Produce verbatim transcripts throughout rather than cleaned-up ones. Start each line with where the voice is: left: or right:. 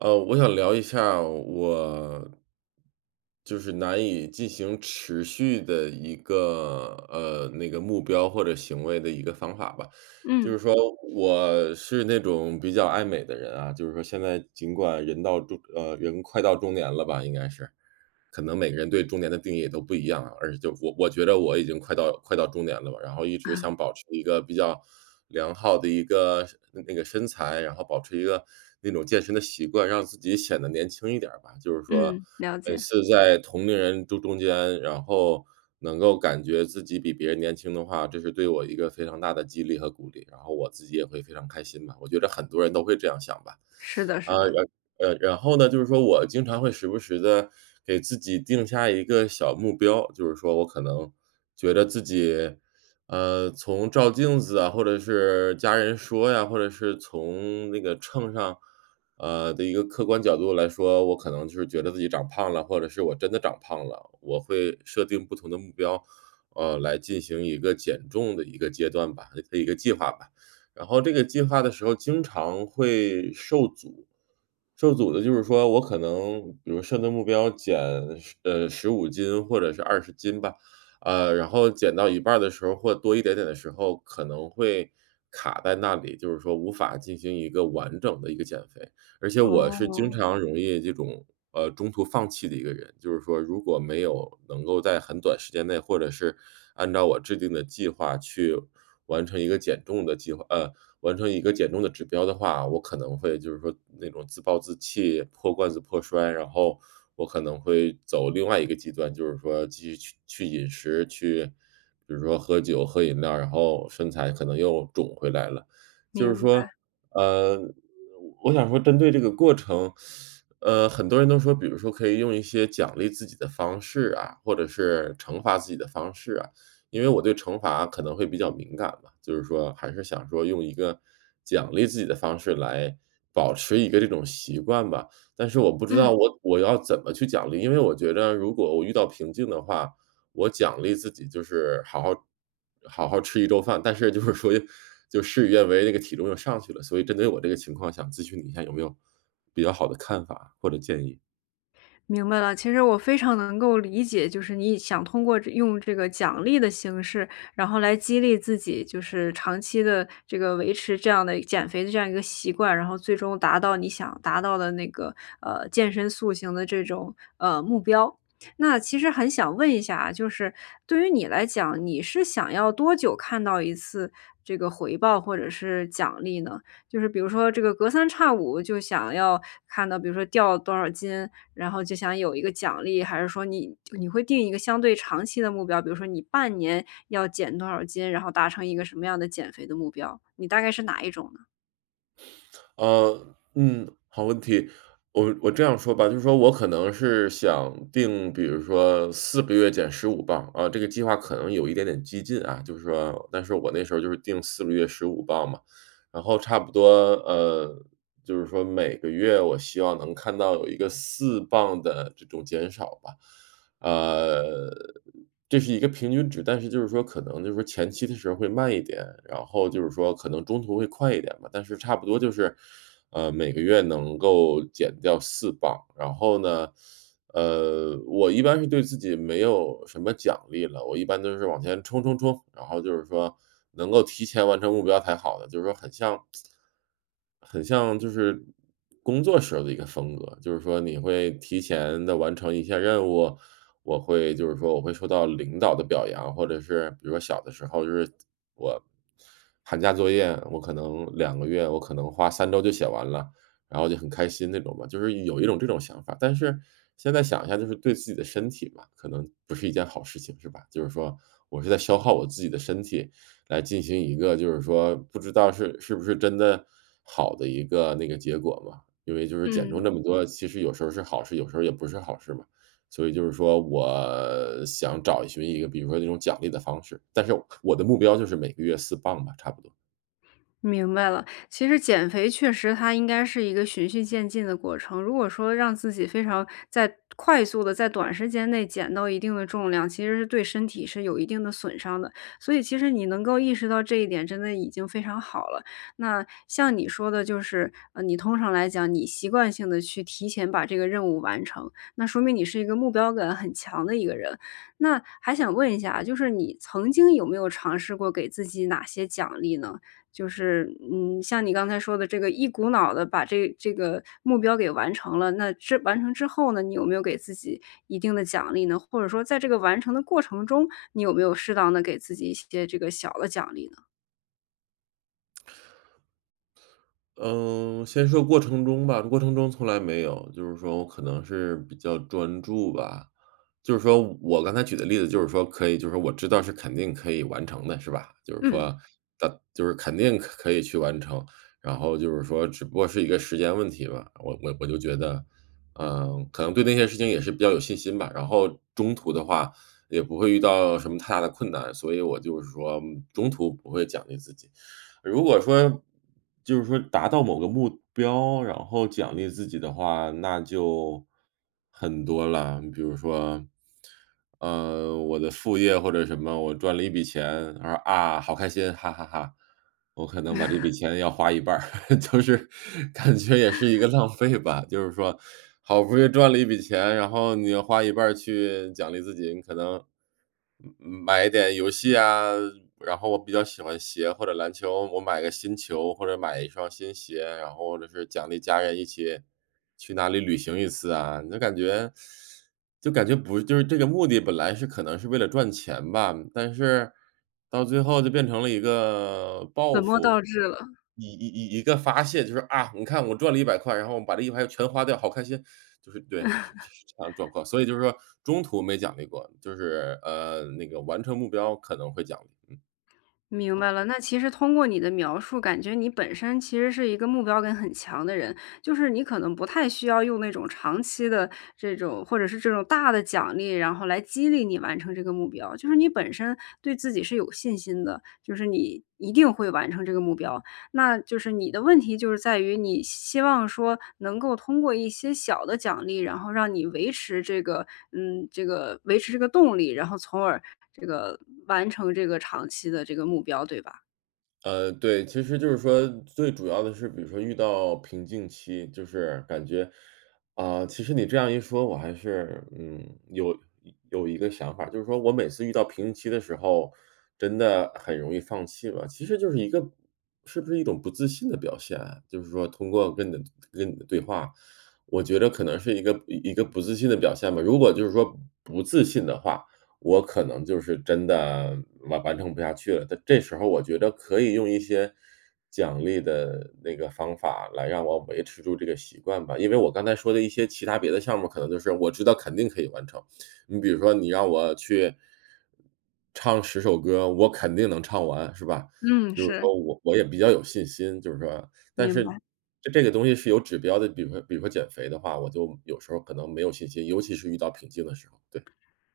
right: 呃，我想聊一下我就是难以进行持续的一个呃那个目标或者行为的一个方法吧。就
left: 嗯，
right: 是说，我是那种比较爱美的人啊，就是说现在尽管人到中呃人快到中年了吧，应该是，可能每个人对中年的定义也都不一样啊，而且就我我觉得我已经快到快到中年了吧，然后一直想 保持一个比较良好的一个那个身材，然后保持一个那种健身的习惯，让自己显得年轻一点儿吧。就是说，
left: 嗯，了
right: 每
left: 解，
right: 次在同龄人中中间，然后能够感觉自己比别人年轻的话，这是对我一个非常大的激励和鼓励，然后我自己也会非常开心吧。我觉得很多人都会这样想吧，
left: 是的
right: 啊，
left: 是的，
right: 呃，然后呢，就是说我经常会时不时的给自己定下一个小目标，就是说我可能觉得自己，呃，从照镜子啊，或者是家人说呀，或者是从那个秤上，呃，的一个客观角度来说，我可能就是觉得自己长胖了，或者是我真的长胖了，我会设定不同的目标，呃，来进行一个减重的一个阶段吧，一个计划吧。然后这个计划的时候经常会受阻，受阻的就是说我可能比如设的目标减十呃十五斤或者是二十斤吧，呃，然后减到一半儿的时候或多一点点的时候，可能会卡在那里，就是说无法进行一个完整的一个减肥。而且我是经
left: 哦，
right: 常容易这种，呃，中途放弃的一个人，就是说如果没有能够在很短时间内，或者是按照我制定的计划去完成一个减重的计划呃，完成一个减重的指标的话，我可能会就是说那种自暴自弃、破罐子破摔，然后我可能会走另外一个极端，就是说继续去去饮食，去比如说喝酒、喝饮料，然后身材可能又肿回来了。就是
left: 明白，
right: 说，呃，我想说针对这个过程，呃，很多人都说，比如说可以用一些奖励自己的方式啊，或者是惩罚自己的方式啊，因为我对惩罚可能会比较敏感嘛，就是说还是想说用一个奖励自己的方式来保持一个这种习惯吧。但是我不知
left: 嗯。
right: 道我我要怎么去奖励，因为我觉得如果我遇到瓶颈的话，我奖励自己就是好好好好吃一周饭，但是就是说就事与愿违，那个体重又上去了。所以针对我这个情况，想咨询你一下有没有比较好的看法或者建议？
left: 明白了，其实我非常能够理解，就是你想通过这用这个奖励的形式，然后来激励自己，就是长期的这个维持这样的减肥的这样一个习惯，然后最终达到你想达到的那个呃健身塑形的这种呃目标。那其实很想问一下啊就是对于你来讲，你是想要多久看到一次这个回报或者是奖励呢？就是比如说这个隔三差五就想要看到，比如说掉多少斤，然后就想有一个奖励，还是说你你会定一个相对长期的目标，比如说你半年要减多少斤，然后达成一个什么样的减肥的目标，你大概是哪一种呢？
right: 呃，嗯，好问题。我我这样说吧，就是说我可能是想定，比如说四个月减十五磅，啊，这个计划可能有一点点激进啊，就是说但是我那时候就是定四个月十五磅嘛，然后差不多，呃，就是说每个月我希望能看到有一个四磅的这种减少吧。呃，这是一个平均值，但是就是说可能就是说前期的时候会慢一点，然后就是说可能中途会快一点吧，但是差不多就是，呃，每个月能够减掉四磅，然后呢呃，我一般是对自己没有什么奖励了，我一般都是往前冲冲冲，然后就是说能够提前完成目标才好的，就是说很像很像就是工作时候的一个风格，就是说你会提前的完成一些任务，我会就是说我会受到领导的表扬，或者是比如说小的时候就是我寒假作业，我可能两个月，我可能花三周就写完了，然后就很开心那种吧，就是有一种这种想法。但是现在想一下，就是对自己的身体嘛，可能不是一件好事情，是吧？就是说我是在消耗我自己的身体，来进行一个就是说不知道是是不是真的好的一个那个结果嘛。因为就是减重
left: 嗯。
right: 这么多，其实有时候是好事，有时候也不是好事嘛。所以就是说，我想找寻一个，比如说那种奖励的方式，但是我的目标就是每个月四磅吧，差不多。
left: 明白了，其实减肥确实它应该是一个循序渐进的过程。如果说让自己非常在快速的在短时间内减到一定的重量，其实是对身体是有一定的损伤的。所以其实你能够意识到这一点，真的已经非常好了。那像你说的就是，呃，你通常来讲，你习惯性的去提前把这个任务完成，那说明你是一个目标感很强的一个人。那还想问一下啊，就是你曾经有没有尝试过给自己哪些奖励呢？就是，嗯，像你刚才说的这个一股脑的把这这个目标给完成了，那这完成之后呢，你有没有给自己一定的奖励呢？或者说在这个完成的过程中，你有没有适当的给自己一些这个小的奖励呢？
right: 嗯，先说过程中吧，过程中从来没有，就是说我可能是比较专注吧。就是说我刚才举的例子就是说可以就是说我知道是肯定可以完成的，是吧？就是
left: 嗯，
right: 说它就是肯定可可以去完成，然后就是说只不过是一个时间问题吧。我我我就觉得，嗯，可能对那些事情也是比较有信心吧，然后中途的话也不会遇到什么太大的困难，所以我就是说中途不会奖励自己。如果说就是说达到某个目标，然后奖励自己的话，那就很多了。比如说，呃，我的副业或者什么，我赚了一笔钱，然后啊，好开心，哈哈哈。我可能把这笔钱要花一半儿，就是感觉也是一个浪费吧。就是说，好不容易赚了一笔钱，然后你要花一半儿去奖励自己，你可能买一点游戏啊，然后我比较喜欢鞋或者篮球，我买个新球或者买一双新鞋，然后或者是奖励家人一起去哪里旅行一次啊，你就感觉就感觉不就是这个目的本来是可能是为了赚钱吧，但是到最后就变成了一个报
left: 本末倒
right: 复。
left: 置了。
right: 一一一一个发泄，就是啊，你看我赚了一百块，然后我把这一百块全花掉，好开心，就是对，是是是这样的状况。所以就是说中途没奖励过，就是，呃，那个完成目标可能会奖励。
left: 明白了，那其实通过你的描述，感觉你本身其实是一个目标感很强的人，就是你可能不太需要用那种长期的这种，或者是这种大的奖励，然后来激励你完成这个目标，就是你本身对自己是有信心的，就是你一定会完成这个目标。那就是你的问题就是在于你希望说能够通过一些小的奖励，然后让你维持这个嗯，这个维持这个动力，然后从而这个完成这个长期的这个目标，对吧？
right: 呃，对，其实就是说最主要的是，比如说遇到瓶颈期，就是感觉，啊、其实你这样一说，我还是嗯有有一个想法，就是说我每次遇到瓶颈期的时候，真的很容易放弃了。其实就是一个是不是一种不自信的表现啊就是说通过跟你的跟你的对话，我觉得可能是一个一个不自信的表现吧。如果就是说不自信的话，我可能就是真的完完成不下去了。但这时候我觉得可以用一些奖励的那个方法来让我维持住这个习惯吧。因为我刚才说的一些其他别的项目，可能就是我知道肯定可以完成。你比如说你让我去唱十首歌，我肯定能唱完，是吧？
left: 嗯，
right: 就是
left: 是。
right: 说我我也比较有信心，就是说但
left: 明
right: 是
left: 白。
right: 这这个东西是有指标的，比如说比如说减肥的话，我就有时候可能没有信心，尤其是遇到瓶颈的时候，对。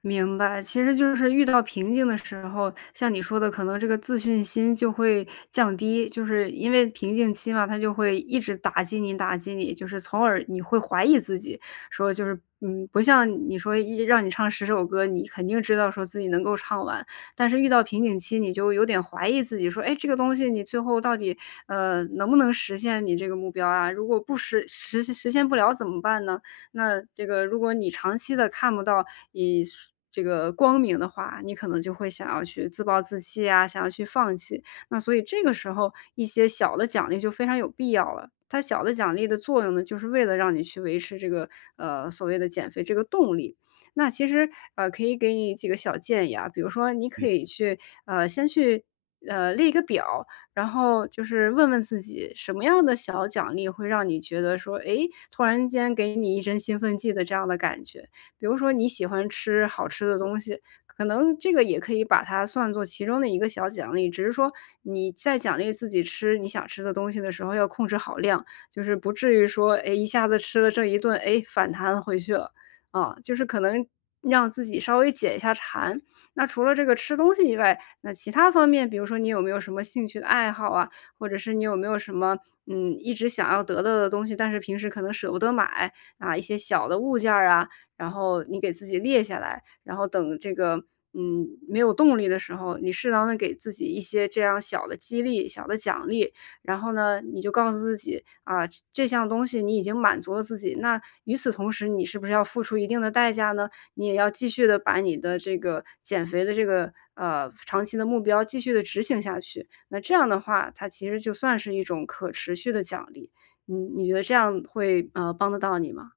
left: 明白，其实就是遇到瓶颈的时候，像你说的，可能这个自信心就会降低，就是因为瓶颈期嘛，它就会一直打击你，打击你，就是从而你会怀疑自己，说就是，嗯，不像你说一让你唱十首歌，你肯定知道说自己能够唱完，但是遇到瓶颈期，你就有点怀疑自己，说，哎，这个东西你最后到底，呃，能不能实现你这个目标啊？如果不实实实现不了怎么办呢？那这个如果你长期的看不到以这个光明的话，你可能就会想要去自暴自弃啊，想要去放弃。那所以这个时候一些小的奖励就非常有必要了。它小的奖励的作用呢，就是为了让你去维持这个，呃，所谓的减肥这个动力。那其实，呃，可以给你几个小建议啊，比如说你可以去，呃，先去，呃，列一个表，然后就是问问自己，什么样的小奖励会让你觉得说，诶，突然间给你一针兴奋剂的这样的感觉？比如说你喜欢吃好吃的东西，可能这个也可以把它算作其中的一个小奖励，只是说你在奖励自己吃你想吃的东西的时候要控制好量，就是不至于说，诶，一下子吃了这一顿，诶，反弹回去了。啊，就是可能让自己稍微解一下馋。那除了这个吃东西以外，那其他方面，比如说你有没有什么兴趣的爱好啊，或者是你有没有什么，嗯，一直想要得到的东西，但是平时可能舍不得买啊，一些小的物件儿啊，然后你给自己列下来，然后等这个，嗯，没有动力的时候，你适当的给自己一些这样小的激励、小的奖励，然后呢，你就告诉自己啊，这项东西你已经满足了自己，那与此同时，你是不是要付出一定的代价呢？你也要继续的把你的这个减肥的这个，呃，长期的目标继续的执行下去。那这样的话，它其实就算是一种可持续的奖励，你你觉得这样会，呃，帮得到你吗？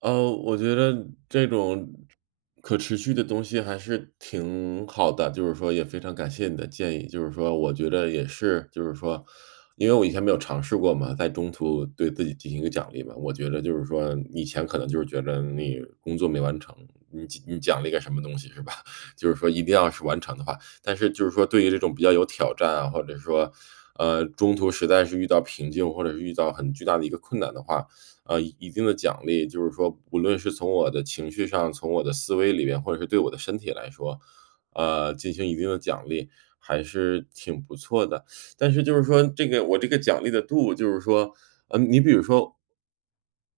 right: 呃，我觉得这种可持续的东西还是挺好的，就是说也非常感谢你的建议。就是说我觉得也是，就是说，因为我以前没有尝试过嘛，在中途对自己进行一个奖励嘛。我觉得就是说，以前可能就是觉得你工作没完成，你奖你奖励个什么东西是吧？就是说一定要是完成的话，但是就是说对于这种比较有挑战啊，或者说，呃，中途实在是遇到瓶颈，或者是遇到很巨大的一个困难的话，呃，一定的奖励，就是说无论是从我的情绪上，从我的思维里边，或者是对我的身体来说，呃，进行一定的奖励，还是挺不错的。但是就是说这个我这个奖励的度，就是说，呃，你比如说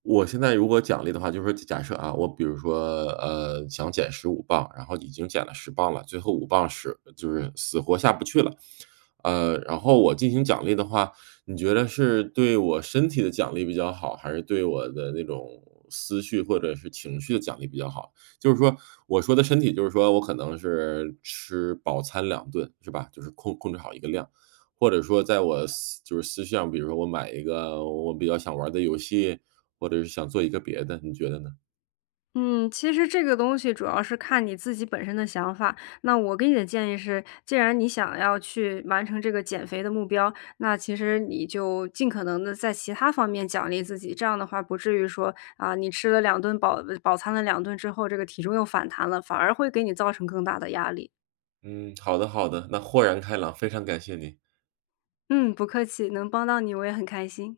right: 我现在如果奖励的话，就是说假设啊，我比如说，呃，想减十五磅，然后已经减了十磅了，最后五磅是就是死活下不去了。呃，然后我进行奖励的话，你觉得是对我身体的奖励比较好，还是对我的那种思绪或者是情绪的奖励比较好？就是说我说的身体，就是说我可能是吃饱餐两顿，是吧？就是控控制好一个量。或者说在我思就是思绪上比如说我买一个我比较想玩的游戏，或者是想做一个别的，你觉得呢？
left: 嗯，其实这个东西主要是看你自己本身的想法。那我给你的建议是，既然你想要去完成这个减肥的目标，那其实你就尽可能的在其他方面奖励自己。这样的话，不至于说啊，你吃了两顿饱饱餐了两顿之后，这个体重又反弹了，反而会给你造成更大的压力。
right: 嗯，好的好的，那豁然开朗，非常感谢你。
left: 嗯，不客气，能帮到你我也很开心。